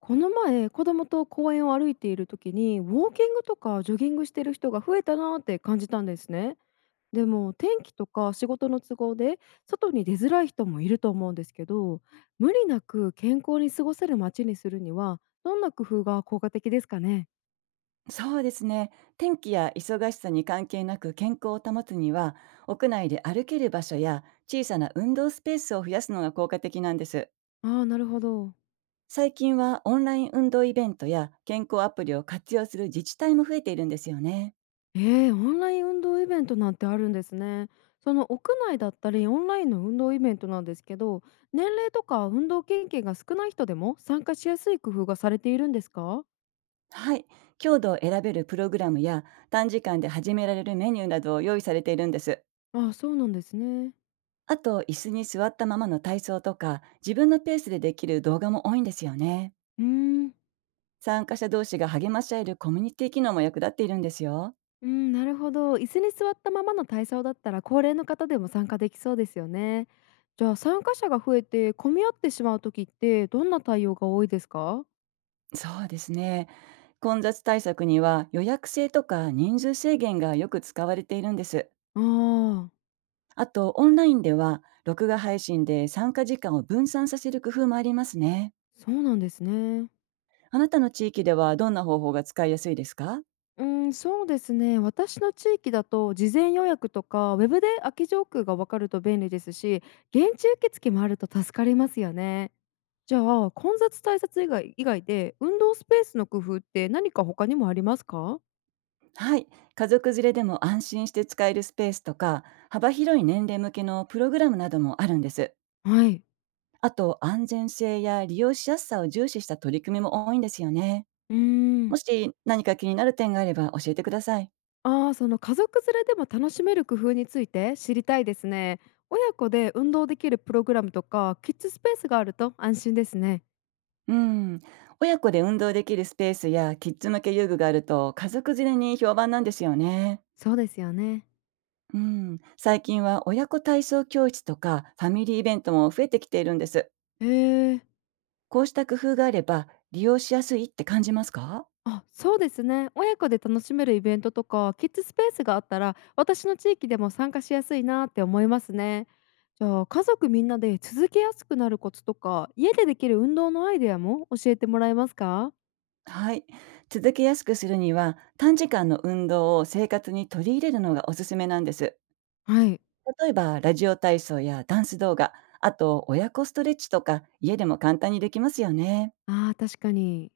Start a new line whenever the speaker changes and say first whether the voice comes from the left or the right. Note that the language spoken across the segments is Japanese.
left: この前子供と公園を歩いている時にウォーキングとかジョギングしてる人が増えたなーって感じたんですね。でも天気とか仕事の都合で、外に出づらい人もいると思うんですけど、無理なく健康に過ごせる街にするには、どんな工夫が効果的ですかね。
right: そうですね。天気や忙しさに関係なく健康を保つには、屋内で歩ける場所や小さな運動スペースを増やすのが効果的なんです。
left: ああー、なるほど。
right: 最近はオンライン運動イベントや健康アプリを活用する自治体も増えているんですよね。
left: えオンライン運動イベントなんてあるんですね。その屋内だったりオンラインの運動イベントなんですけど、年齢とか運動経験が少ない人でも参加しやすい工夫がされているんですか？
right: はい。強度を選べるプログラムや短時間で始められるメニューなどを用意されているんです。
left: あ、そうなんですね。
right: あと、椅子に座ったままの体操とか、自分のペースでできる動画も多いんですよね。
left: うーん。
right: 参加者同士が励まし合えるコミュニティ機能も役立っているんですよ。
left: うん、なるほど。椅子に座ったままの体操だったら、高齢の方でも参加できそうですよね。じゃあ、参加者が増えて混み合ってしまう時って、どんな対応が多いですか？
right: そうですね。混雑対策には予約制とか人数制限がよく使われているんです。
left: ああー、
right: あと、オンラインでは録画配信で参加時間を分散させる工夫もありますね。
left: そうなんですね。
right: あなたの地域ではどんな方法が使いやすいですか？
left: うん、そうですね。私の地域だと事前予約とかウェブで空き上空がわかると便利ですし、現地受付もあると助かりますよね。じゃあ混雑対策以外以外で運動スペースの工夫って何か他にもありますか？
right: はい。家族連れでも安心して使えるスペースとか、幅広い年齢向けのプログラムなどもあるんです。
left: はい。
right: あと、安全性や利用しやすさを重視した取り組みも多いんですよね。
left: うーん。
right: もし何か気になる点があれば教えてください。
left: ああ、その家族連れでも楽しめる工夫について知りたいですね。親子で運動できるプログラムとかキッズスペースがあると安心ですね。
right: うん、親子で運動できるスペースやキッズ向け遊具があると家族連れに評判なんですよね。
left: そうですよね。
right: うん、最近は親子体操教室とかファミリーイベントも増えてきているんです。
left: へえ。
right: こうした工夫があれば利用しやすいって感じますか？
left: あ、そうですね。親子で楽しめるイベントとか、キッズスペースがあったら、私の地域でも参加しやすいなって思いますね。じゃあ、家族みんなで続けやすくなるコツとか、家でできる運動のアイデアも教えてもらえますか？
right: はい。続けやすくするには短時間の運動を生活に取り入れるのがおすすめなんです。
left: はい。
right: 例えばラジオ体操やダンス動画、あと親子ストレッチとか家でも簡単にできますよね。
left: ああ、確かに。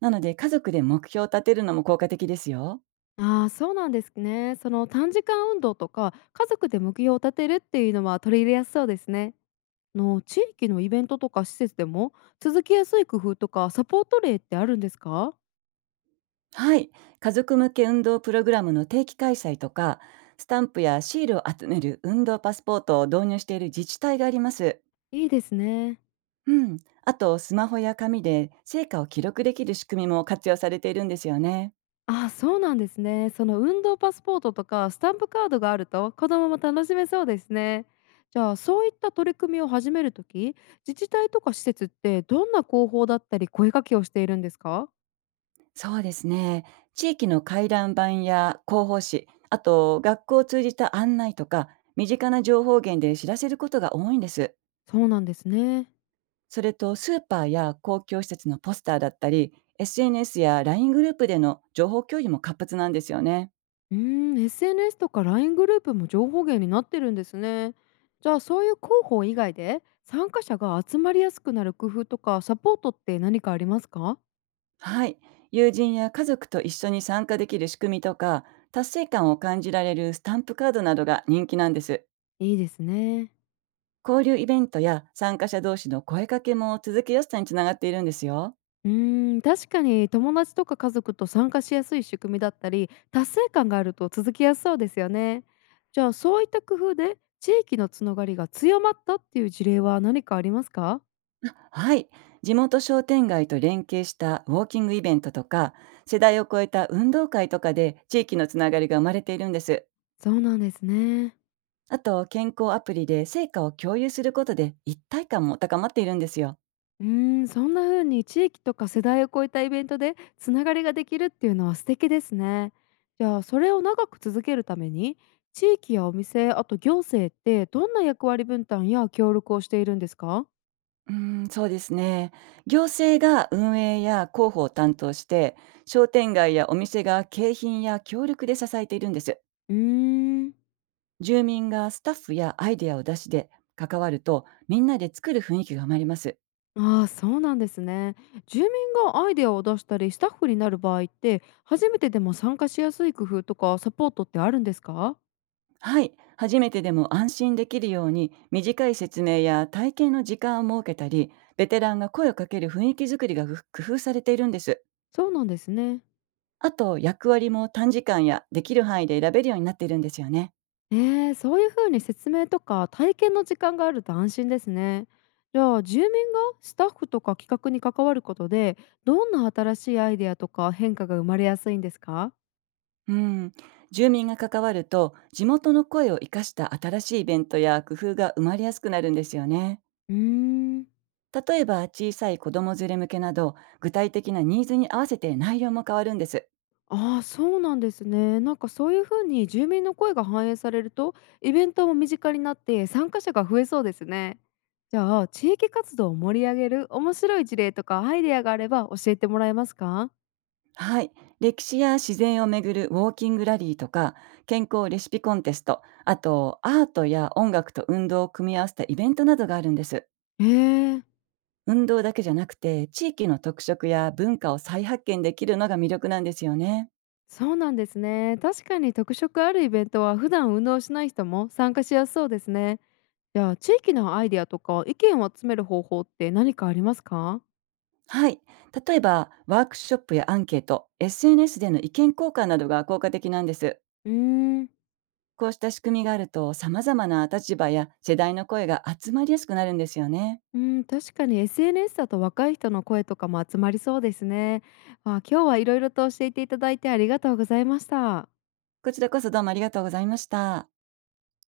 right: なので、家族で目標を立てるのも効果的ですよ。
left: ああ、そうなんですね。その短時間運動とか、家族で目標を立てるっていうのは取り入れやすそうですね。の地域のイベントとか施設でも続きやすい工夫とかサポート例ってあるんですか？
right: はい。家族向け運動プログラムの定期開催とか、スタンプやシールを集める運動パスポートを導入している自治体があります。
left: いいですね。
right: うん。あと、スマホや紙で成果を記録できる仕組みも活用されているんですよね。
left: ああ、そうなんですね。その運動パスポートとかスタンプカードがあると子供も楽しめそうですね。じゃあそういった取り組みを始めるとき、自治体とか施設ってどんな広報だったり声かけをしているんですか？
right: そうですね。地域の回覧板や広報誌、あと学校を通じた案内とか、身近な情報源で知らせることが多いんです。
left: そうなんですね。
right: それとスーパーや公共施設のポスターだったり、SNS や LINE グループでの情報共有も活発なんですよね。
left: うーん、SNS とか LINE グループも情報源になってるんですね。じゃあそういう広報以外で参加者が集まりやすくなる工夫とかサポートって何かありますか？
right: はい。友人や家族と一緒に参加できる仕組みとか、達成感を感じられるスタンプカードなどが人気なんです。
left: いいですね。
right: 交流イベントや参加者同士の声かけも続けやすさにつながっているんですよ。
left: うーん、確かに友達とか家族と参加しやすい仕組みだったり、達成感があると続きやすそうですよね。じゃあそういった工夫で地域のつながりが強まったっていう事例は何かありますか？
right: はい。地元商店街と連携したウォーキングイベントとか、世代を超えた運動会とかで地域のつながりが生まれているんです。
left: そうなんですね。
right: あと、健康アプリで成果を共有することで一体感も高まっているんですよ。
left: うーん、そんな風に地域とか世代を超えたイベントでつながりができるっていうのは素敵ですね。じゃあそれを長く続けるために、地域やお店、あと行政ってどんな役割分担や協力をしているんですか？
right: うーん、そうですね。行政が運営や広報を担当して、商店街やお店が景品や協力で支えているんです。
left: うーん。
right: 住民がスタッフやアイデアを出しで関わると、みんなで作る雰囲気が生まれます。
left: ああ、そうなんですね。住民がアイデアを出したりスタッフになる場合って初めてでも参加しやすい工夫とかサポートってあるんですか？
right: はい。初めてでも安心できるように、短い説明や体験の時間を設けたり、ベテランが声をかける雰囲気作りが工夫されているんです。
left: そうなんですね。
right: あと、役割も短時間やできる範囲で選べるようになっているんですよね。
left: えー、そういうふうに説明とか体験の時間があると安心ですね。じゃあ住民がスタッフとか企画に関わることで、どんな新しいアイデアとか変化が生まれやすいんですか？
right: うん。住民が関わると、地元の声を生かした新しいイベントや工夫が生まれやすくなるんですよね。
left: うーん。
right: 例えば、小さい子供連れ向けなど、具体的なニーズに合わせて内容も変わるんです。
left: ああ、そうなんですね。なんかそういう風に住民の声が反映されると、イベントも身近になって参加者が増えそうですね。じゃあ、地域活動を盛り上げる面白い事例とかアイデアがあれば教えてもらえますか？
right: はい。歴史や自然をめぐるウォーキングラリーとか、健康レシピコンテスト、あと、アートや音楽と運動を組み合わせたイベントなどがあるんです。
left: へえ、
right: 運動だけじゃなくて地域の特色や文化を再発見できるのが魅力なんですよね。
left: そうなんですね。確かに特色あるイベントは普段運動しない人も参加しやすそうですね。じゃあ、地域のアイデアとか意見を集める方法って何かありますか？
right: はい。例えばワークショップやアンケート、SNS での意見交換などが効果的なんです。
left: うーん。
right: こうした仕組みがあると様々な立場や世代の声が集まりやすくなるんですよね。
left: うん、確かに SNS だと若い人の声とかも集まりそうですね。あ、今日はいろいろと教えていただいてありがとうございました。
right: こちらこそどうもありがとうございました。